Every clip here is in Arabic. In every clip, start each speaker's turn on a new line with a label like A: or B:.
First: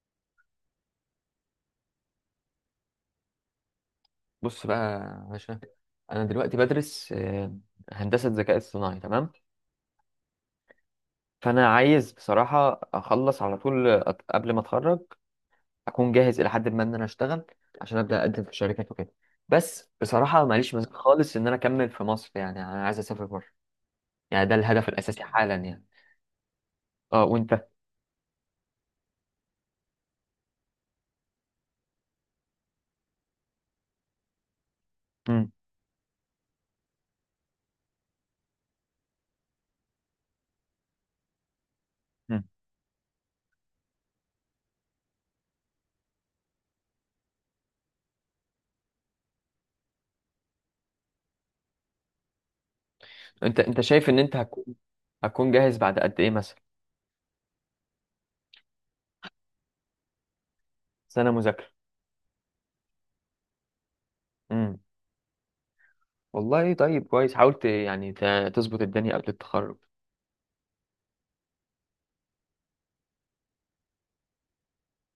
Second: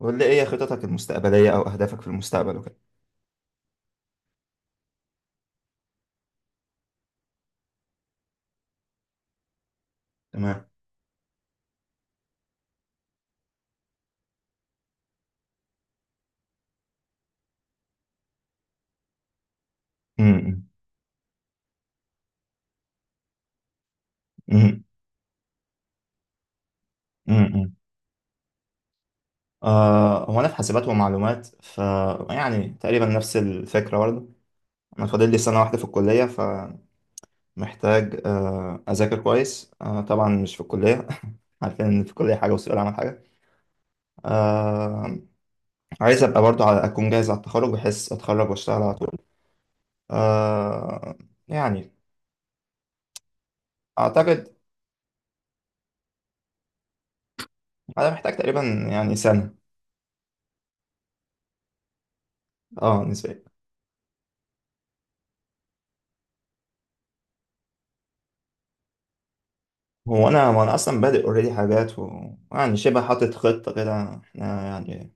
A: قول لي ايه خططك المستقبليه او اهدافك في المستقبل وكده.
B: بص بقى يا باشا. انا دلوقتي بدرس هندسه ذكاء اصطناعي. تمام.
A: تمام.
B: فانا عايز بصراحه اخلص على طول قبل ما اتخرج، اكون جاهز الى حد ما ان انا اشتغل، عشان ابدا اقدم في شركات وكده. بس بصراحه
A: امم.
B: ماليش مزاج خالص ان انا اكمل في مصر، يعني انا عايز اسافر بره. يعني ده
A: امم.
B: الهدف الاساسي حالا يعني. اه وانت؟
A: امم. هو انا في حاسبات ومعلومات ف، يعني تقريبا نفس الفكره برضه. انا فاضل لي
B: مم.
A: سنه واحده في الكليه، فمحتاج اذاكر كويس. طبعا مش في الكليه عارفين ان في الكليه
B: مم.
A: حاجه وسوق العمل حاجه. آه عايز ابقى برضه على اكون جاهز على التخرج، بحيث اتخرج واشتغل على طول. آه يعني
B: انت شايف ان انت
A: اعتقد
B: هتكون جاهز بعد قد ايه مثلا؟
A: انا محتاج تقريبا، يعني سنه.
B: سنه مذاكره؟
A: اه، نسبيا.
B: امم. والله طيب، كويس حاولت يعني تظبط الدنيا قبل التخرج.
A: هو انا ما انا اصلا بادئ اوريدي حاجات يعني شبه حاطط خطه كده احنا. يعني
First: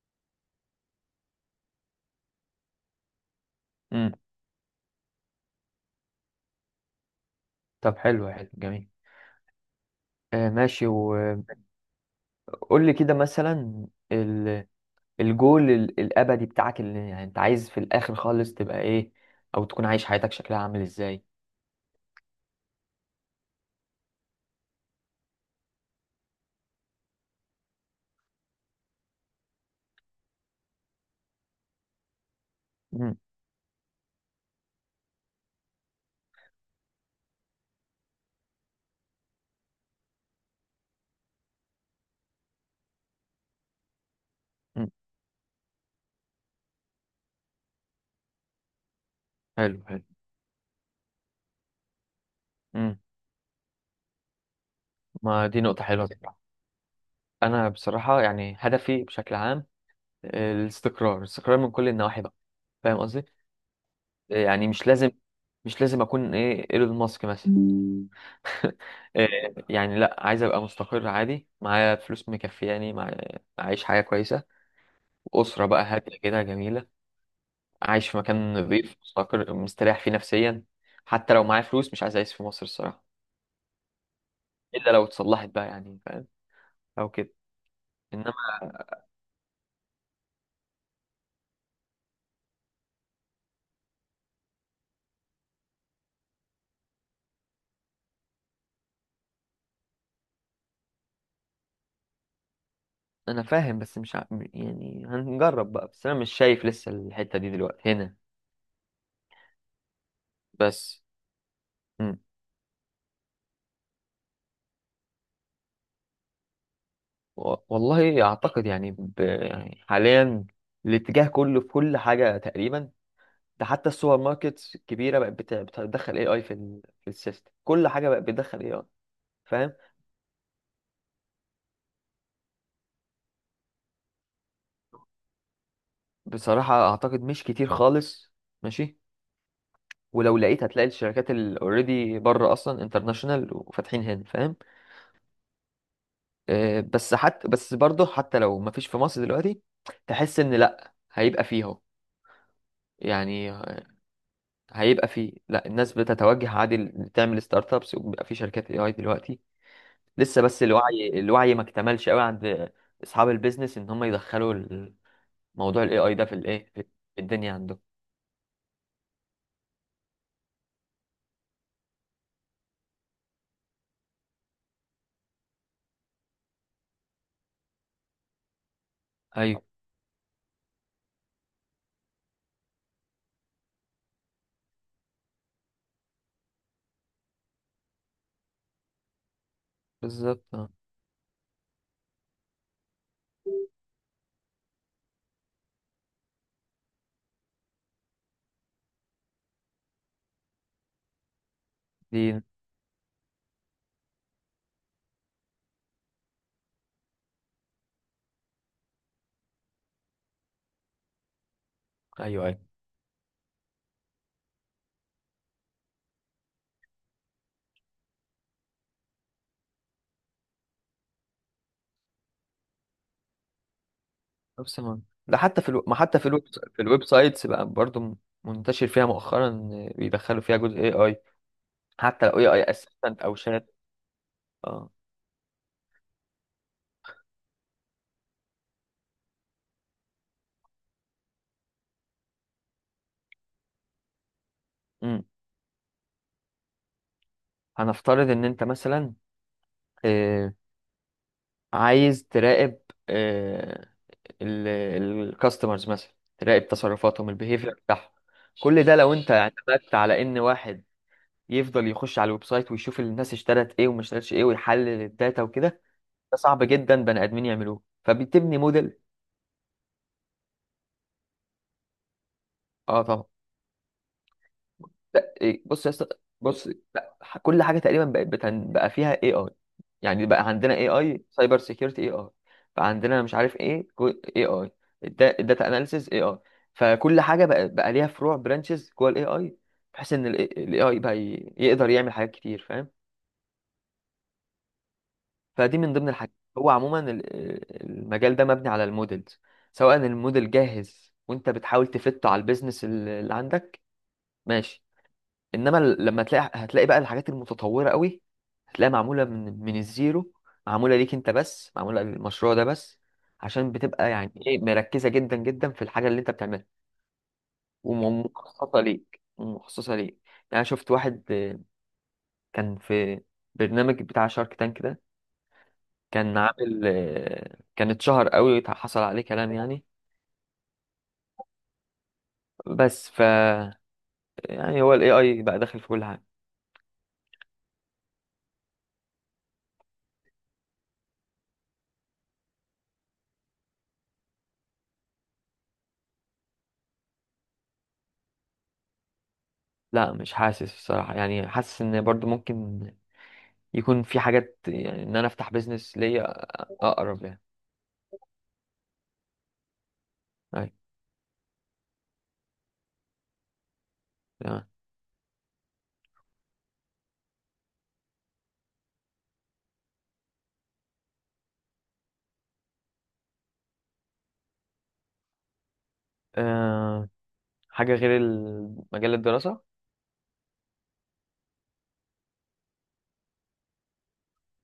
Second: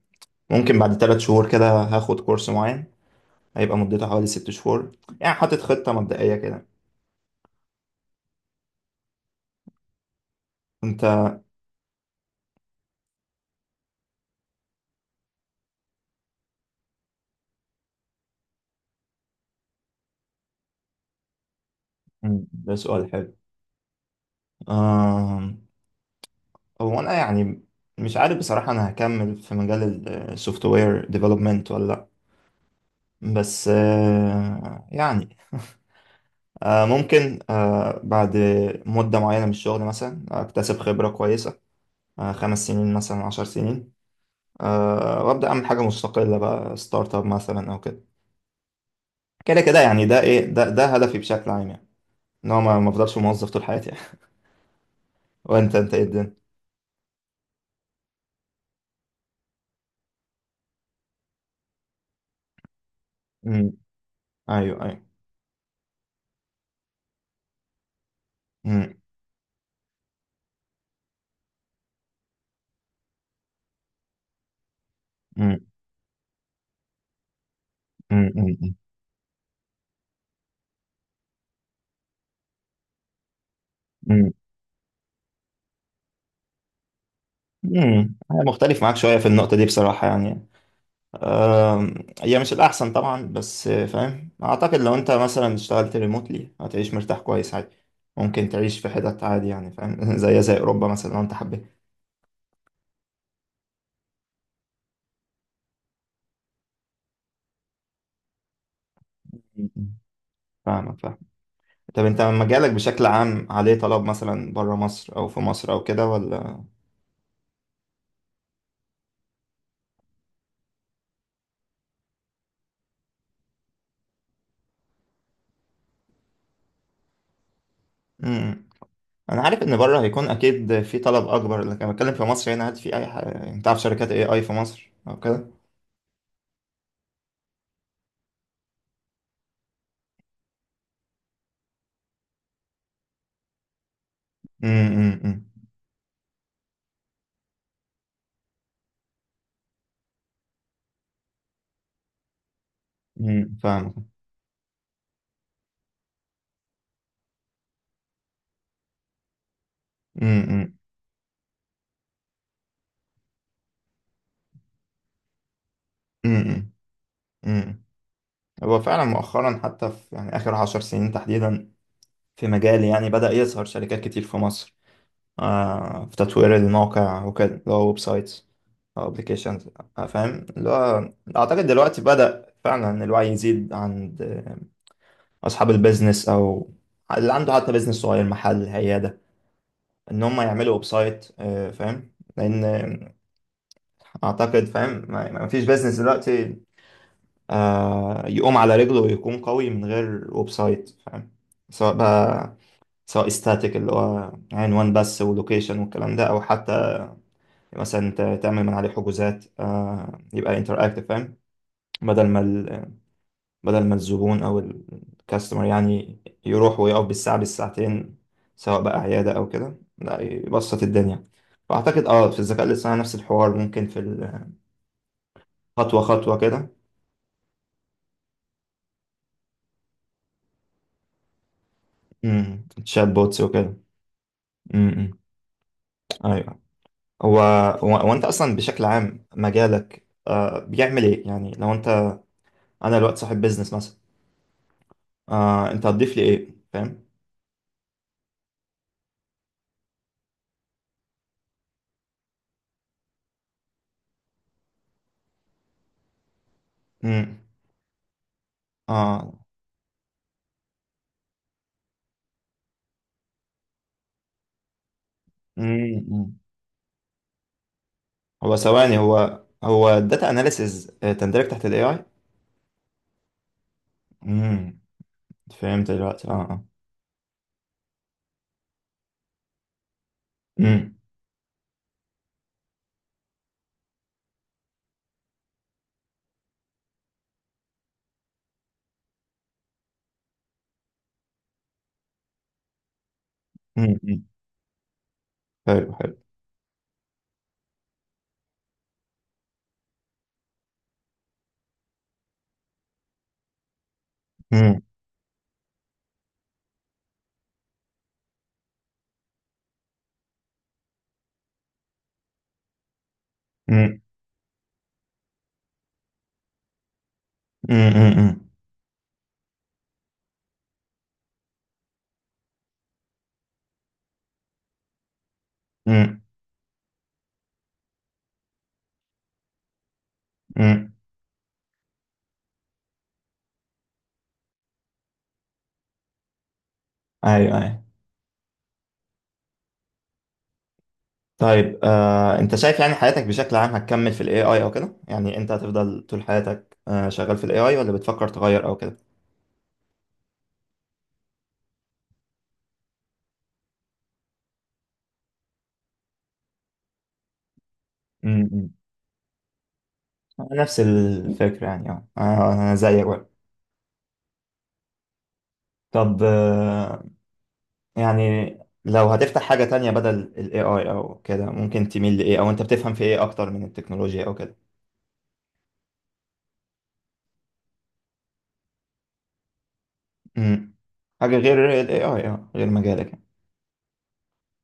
A: ممكن بعد 3 شهور كده هاخد كورس معين، هيبقى مدته حوالي 6 شهور. يعني حاطط خطه مبدئيه كده.
B: طب حلو حلو جميل. ماشي،
A: انت؟
B: وقول لي كده مثلا، ال- الجول الابدي بتاعك، اللي يعني انت عايز في الاخر خالص تبقى ايه، او تكون عايش حياتك شكلها عامل ازاي؟
A: مم. ده سؤال حلو. آم، هو انا يعني مش عارف بصراحه انا هكمل في مجال السوفت وير ديفلوبمنت ولا لا.
B: مم،
A: بس يعني ممكن بعد مده معينه من الشغل مثلا اكتسب خبره كويسه، 5 سنين مثلا، 10 سنين،
B: مم،
A: وابدا اعمل حاجه مستقله بقى، ستارت اب مثلا او كده. كده كده،
B: حلو حلو.
A: يعني ده ايه، ده هدفي بشكل عام يعني، ان هو ما
B: مم،
A: افضلش موظف طول حياتي يعني.
B: ما دي
A: وانت،
B: نقطة
A: انت ايه
B: حلوة
A: الدنيا؟
B: بصراحة. انا بصراحة يعني هدفي بشكل عام، الاستقرار، الاستقرار من كل النواحي بقى. فاهم قصدي؟
A: امم.
B: يعني
A: ايوه،
B: مش
A: ايوه.
B: لازم، مش لازم اكون ايه ايلون ماسك مثلا.
A: امم.
B: آه، يعني لا، عايز ابقى مستقر عادي، معايا فلوس مكفياني، اعيش حياة كويسة،
A: امم.
B: أسرة بقى هادية كده جميلة، عايش في
A: امم.
B: مكان
A: امم.
B: نظيف مستقر مستريح فيه نفسيا. حتى لو معايا فلوس مش عايز أعيش في مصر الصراحة،
A: امم.
B: إلا لو اتصلحت بقى، يعني فاهم، أو كده.
A: أمم.
B: إنما
A: انا مختلف معاك شويه في النقطه دي بصراحه يعني. آم، هي مش الاحسن طبعا، بس فاهم، اعتقد لو انت مثلا اشتغلت ريموتلي هتعيش مرتاح كويس عادي. ممكن تعيش في حتت عادي، يعني فاهم زي اوروبا مثلا لو انت حبيت.
B: أنا فاهم بس مش ع... يعني هنجرب بقى، بس أنا مش شايف لسه الحتة دي دلوقتي هنا،
A: أمم. فاهمك،
B: بس.
A: فاهمك. طب
B: مم.
A: انت مجالك بشكل عام عليه طلب مثلا بره مصر او في مصر او كده، ولا؟
B: والله أعتقد يعني، يعني حاليا الاتجاه كله في كل حاجة تقريبا. ده حتى السوبر ماركت الكبيرة بقت بتدخل AI في في السيستم، كل حاجة بقت بتدخل
A: امم.
B: AI.
A: انا عارف
B: فاهم.
A: ان بره هيكون اكيد في طلب اكبر، لكن انا بتكلم في مصر هنا. هل في اي حاجه، انت عارف شركات اي اي في مصر او كده؟
B: بصراحة أعتقد مش كتير خالص، ماشي، ولو لقيت هتلاقي الشركات اللي اوريدي بره اصلا انترناشونال وفاتحين هنا، فاهم.
A: امم.
B: بس حتى بس برضه حتى لو ما فيش في مصر دلوقتي، تحس ان لا هيبقى فيه اهو. يعني
A: امم. فاهم.
B: هيبقى فيه، لا الناس بتتوجه عادي، تعمل ستارت ابس وبيبقى في شركات اي اي دلوقتي. لسه بس
A: امم.
B: الوعي الوعي ما اكتملش قوي عند اصحاب البيزنس، ان هم يدخلوا موضوع الاي اي ده في الايه
A: امم.
B: في الدنيا عندهم.
A: امم. هو فعلا مؤخرا، حتى في يعني اخر 10 سنين تحديدا، في مجالي يعني بدأ يظهر شركات كتير في مصر، في تطوير الموقع وكده، اللي هو ويب سايتس أو
B: ايوه
A: أبليكيشنز. فاهم، اللي هو أعتقد دلوقتي بدأ فعلا الوعي يزيد عند أصحاب البيزنس، أو اللي عنده حتى بيزنس صغير، محل، عيادة، إن هم
B: بالظبط آه.
A: يعملوا ويب سايت. فاهم، لأن أعتقد، فاهم، ما فيش بيزنس دلوقتي يقوم على رجله ويكون قوي من غير ويب سايت، فاهم. سواء
B: دي
A: بقى، سواء استاتيك اللي هو عنوان بس ولوكيشن والكلام ده، أو حتى مثلا انت تعمل من عليه حجوزات، يبقى انتراكتيف، فاهم. بدل ما
B: ايوه أيوه،
A: ال- بدل ما الزبون او الكاستمر يعني يروح ويقف بالساعه، بالساعتين، سواء بقى عياده او كده، لا يبسط الدنيا. فاعتقد اه في الذكاء الاصطناعي نفس الحوار، ممكن في
B: نفس المنطق ده حتى في الو... ما
A: خطوه
B: حتى في
A: خطوه
B: الويب،
A: كده.
B: في الويب سايتس بقى برضو منتشر فيها مؤخرا، إن بيدخلوا فيها جزء اي اي، حتى لو اي اي
A: امم. تشات
B: اسيستنت او
A: بوتس
B: شات.
A: وكده.
B: اه.
A: امم. ايوه. هو هو انت اصلا بشكل عام مجالك بيعمل ايه يعني؟ لو انت، انا دلوقتي صاحب بيزنس مثلا،
B: امم.
A: انت هتضيف لي ايه، فاهم؟
B: هنفترض ان انت مثلا آه... عايز تراقب آه... الكاستمرز مثلا، تراقب تصرفاتهم
A: امم.
B: البيهيفير بتاعهم. كل ده لو انت
A: اه.
B: اعتمدت على ان واحد يفضل يخش على الويب سايت ويشوف الناس اشترت ايه وما اشترتش ايه، ويحلل الداتا وكده،
A: امم.
B: ده صعب جدا بني ادمين يعملوه،
A: هو
B: فبتبني
A: ثواني،
B: موديل.
A: هو الداتا اناليسز تندرج تحت الاي اي؟
B: اه طبعا.
A: امم.
B: لا إيه، بص يا
A: فهمت
B: اسطى
A: دلوقتي، اه، اه.
B: بص. لا كل حاجه تقريبا بقت بقى فيها اي اي. يعني بقى عندنا اي
A: امم.
B: اي سايبر سيكيورتي، اي اي بقى عندنا مش عارف ايه، اي اي الداتا اناليسيز، اي اي. فكل حاجه بقى ليها فروع برانشز جوه الاي اي، بحيث ان الاي اي بقى يقدر يعمل حاجات كتير، فاهم.
A: امم. أمم.
B: فدي
A: حلو،
B: من ضمن
A: حلو.
B: الحاجات. هو عموما المجال ده مبني على المودلز. سواء الموديل جاهز وانت بتحاول تفته على البيزنس اللي عندك،
A: امم.
B: ماشي، انما لما تلاقي، هتلاقي بقى الحاجات المتطوره قوي، هتلاقيها معموله من الزيرو، معموله ليك انت بس، معموله للمشروع ده بس، عشان
A: امم.
B: بتبقى يعني ايه مركزه جدا جدا في الحاجه اللي انت بتعملها،
A: امم. امم.
B: ومخصصه ليك ومخصصه ليك. يعني أنا شفت واحد كان في برنامج بتاع شارك تانك ده،
A: امم.
B: كان عامل كان اتشهر قوي، حصل عليه كلام يعني.
A: أمم.
B: بس ف يعني هو الاي اي بقى داخل في كل حاجه.
A: ايوه، ايوه. طيب انت شايف يعني حياتك بشكل عام هتكمل في الاي اي او كده؟ يعني انت هتفضل طول حياتك شغال في الاي اي، ولا بتفكر تغير او كده؟
B: لا مش حاسس الصراحه، يعني حاسس ان برضو ممكن يكون في حاجات، يعني ان انا افتح بيزنس ليا اقرب يعني.
A: امم. أمم.
B: اي
A: نفس الفكرة يعني، اه. انا زيك بقى.
B: تمام.
A: طب يعني لو هتفتح حاجة تانية بدل ال AI أو كده، ممكن تميل لإيه؟ أو أنت بتفهم في إيه أكتر من التكنولوجيا أو كده؟
B: أه حاجه غير مجال الدراسه.
A: امم. حاجة غير ال AI، غير مجالك يعني.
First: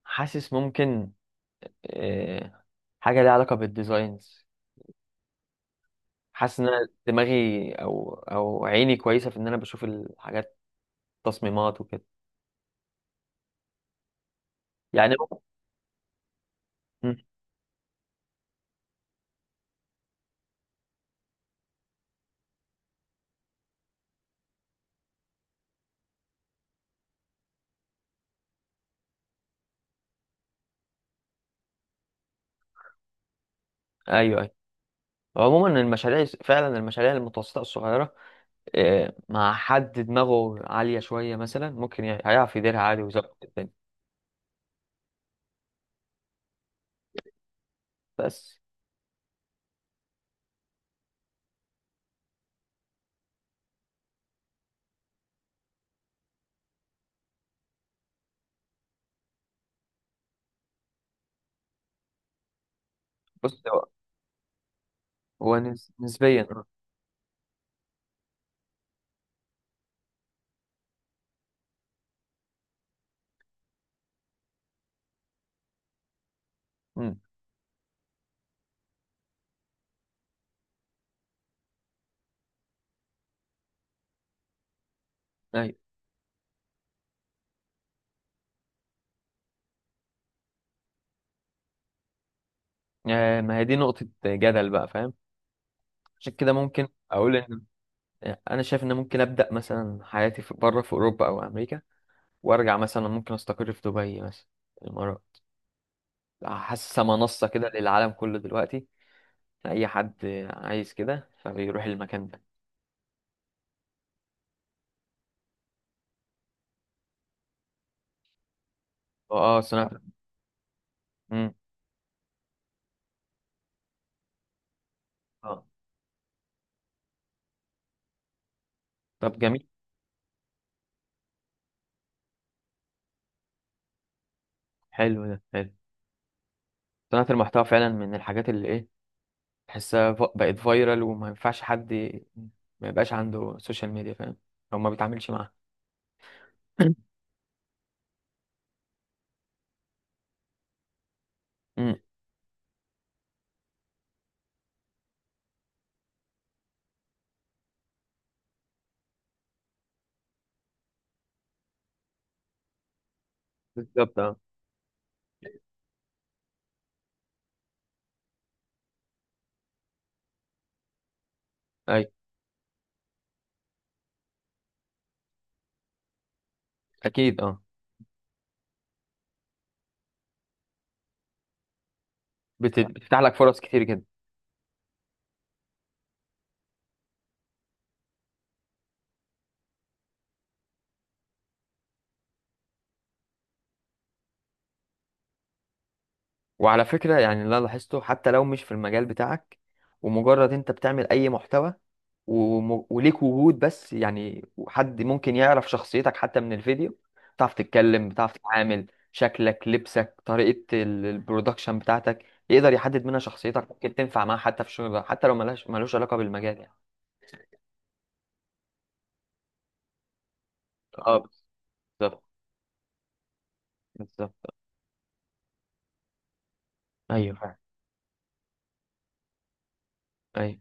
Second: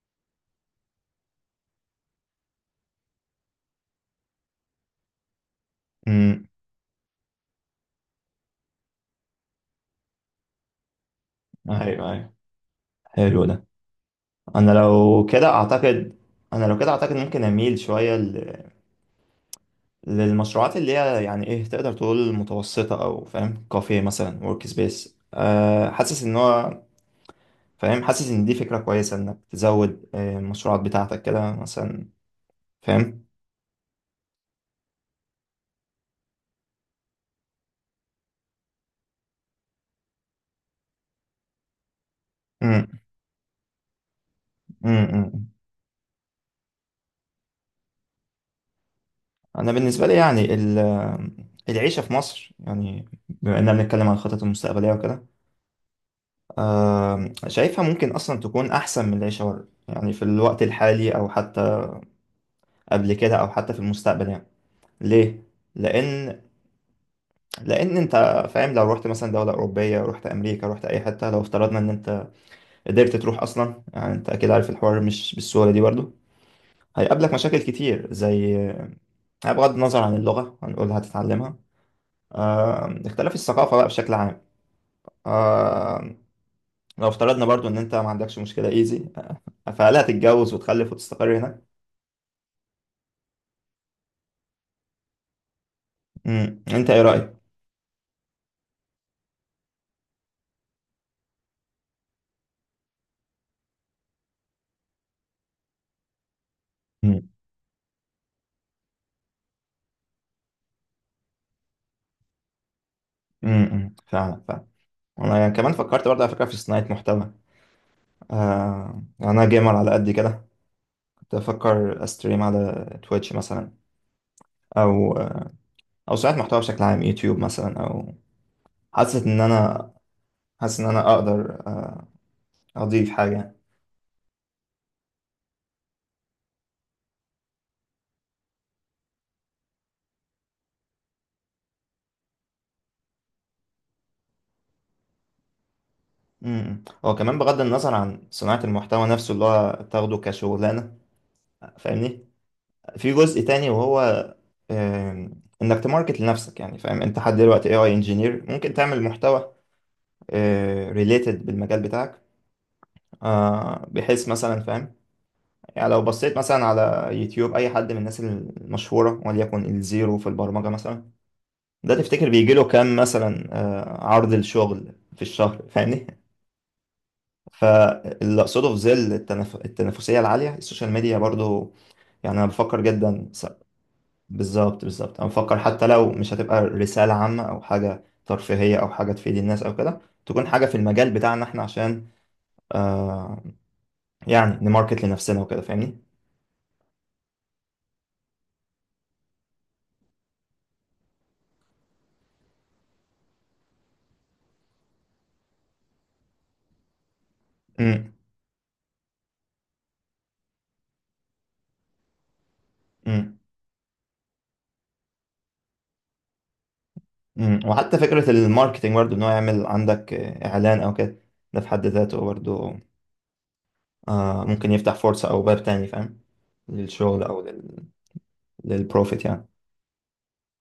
B: حاسس ممكن، أه حاجه ليها علاقه بالديزاينز.
A: امم.
B: حاسس ان أنا دماغي او عيني كويسه في ان انا بشوف الحاجات، تصميمات وكده،
A: أيوه، أيوه. حلو ده. أنا
B: يعني.
A: لو كده أعتقد أنا لو كده أعتقد
B: مم.
A: ممكن أميل شوية للمشروعات اللي هي يعني إيه، تقدر تقول متوسطة، أو فاهم، كافيه مثلا، ورك سبيس. حاسس إن هو، فاهم، حاسس إن دي فكرة كويسة إنك تزود المشروعات بتاعتك كده مثلا، فاهم.
B: ايوه ايوه، عموما المشاريع، فعلا المشاريع المتوسطه الصغيره، أه مع حد دماغه عاليه شويه مثلا، ممكن يعني هيعرف يديرها عادي ويظبط الدنيا،
A: امم.
B: بس.
A: انا بالنسبه لي يعني العيشه في مصر، يعني بما اننا بنتكلم عن الخطط المستقبليه وكده، شايفها ممكن اصلا تكون احسن من العيشه بره، يعني في الوقت الحالي، او حتى قبل كده، او
B: بص
A: حتى في
B: هو
A: المستقبل يعني. ليه؟
B: هو
A: لان
B: نسبيا.
A: لان انت، فاهم، لو رحت مثلا دوله اوروبيه، رحت امريكا، رحت اي حته، لو افترضنا ان انت قدرت تروح اصلا، يعني انت اكيد عارف الحوار مش بالسهوله دي برضه.
B: امم.
A: هيقابلك مشاكل كتير، زي، بغض النظر عن اللغه هنقول هتتعلمها، اختلاف الثقافة بقى بشكل عام.
B: ايوه.
A: آه لو افترضنا برضو ان انت ما عندكش مشكلة ايزي، فهل هتتجوز وتخلف وتستقر هناك؟
B: ما هي دي نقطة جدل بقى، فاهم. عشان كده
A: مم.
B: ممكن
A: انت ايه رأيك؟
B: اقول ان انا شايف ان ممكن ابدا مثلا حياتي في بره، في اوروبا او امريكا، وارجع مثلا ممكن استقر في دبي مثلا، الامارات. حاسسها
A: مم.
B: منصة كده للعالم كله دلوقتي، اي حد عايز كده فبيروح المكان ده.
A: مم. فعلا، فعلا. انا يعني كمان فكرت برضه، على فكرة، في صناعة محتوى. يعني انا
B: اه
A: جيمر على
B: صناعة.
A: قد كده. كنت
B: امم.
A: بفكر استريم على تويتش مثلا، او
B: اه.
A: او صناعة محتوى بشكل عام، يوتيوب مثلا، او حاسس
B: طب
A: ان
B: جميل.
A: انا حاسس ان انا اقدر اضيف حاجة يعني.
B: حلو ده حلو، صناعة المحتوى فعلا من الحاجات اللي ايه، تحسها بقت فايرال، وما ينفعش حد ما يبقاش عنده سوشيال ميديا، فاهم، او ما بيتعاملش معاها.
A: امم. هو كمان بغض النظر عن صناعة المحتوى نفسه، اللي هو تاخده كشغلانة، فاهمني، في جزء تاني، وهو انك تماركت لنفسك. يعني فاهم، انت حد دلوقتي اي اي انجينير، ممكن تعمل محتوى ريليتد بالمجال بتاعك،
B: بالظبط
A: بحيث
B: اه.
A: مثلا فاهم، يعني لو بصيت مثلا على يوتيوب اي حد من الناس المشهورة، وليكن الزيرو في البرمجة مثلا، ده
B: اي
A: تفتكر بيجي له كام مثلا عرض الشغل في الشهر؟ فاهمني.
B: اكيد اه،
A: فاللي اقصده، في ظل التنافسية العالية، السوشيال ميديا برضو، يعني انا بفكر
B: بتفتح
A: جدا.
B: لك فرص كتير جدا.
A: بالظبط، بالظبط. انا بفكر حتى لو مش هتبقى رسالة عامة او حاجة ترفيهية او حاجة تفيد الناس او كده، تكون حاجة في المجال بتاعنا احنا، عشان آه يعني نماركت لنفسنا وكده، فاهمني.
B: وعلى فكره يعني اللي انا لاحظته حتى لو مش في المجال بتاعك، ومجرد انت بتعمل اي محتوى وليك وجود بس، يعني حد ممكن يعرف شخصيتك حتى من الفيديو، بتعرف تتكلم،
A: امم.
B: بتعرف تتعامل، شكلك لبسك طريقه البرودكشن بتاعتك، يقدر يحدد منها
A: امم.
B: شخصيتك، ممكن تنفع معاه حتى في شغل، حتى لو ملهاش ملوش علاقه بالمجال يعني.
A: امم. وحتى فكرة الماركتينج برضو، ان هو يعمل عندك اعلان او كده،
B: اه
A: ده في حد ذاته
B: بالظبط
A: برضو
B: بالظبط.
A: ممكن يفتح فرصة او باب تاني، فاهم، للشغل،
B: ايوه
A: او
B: فعلا.
A: للبروفيت يعني.
B: ايوه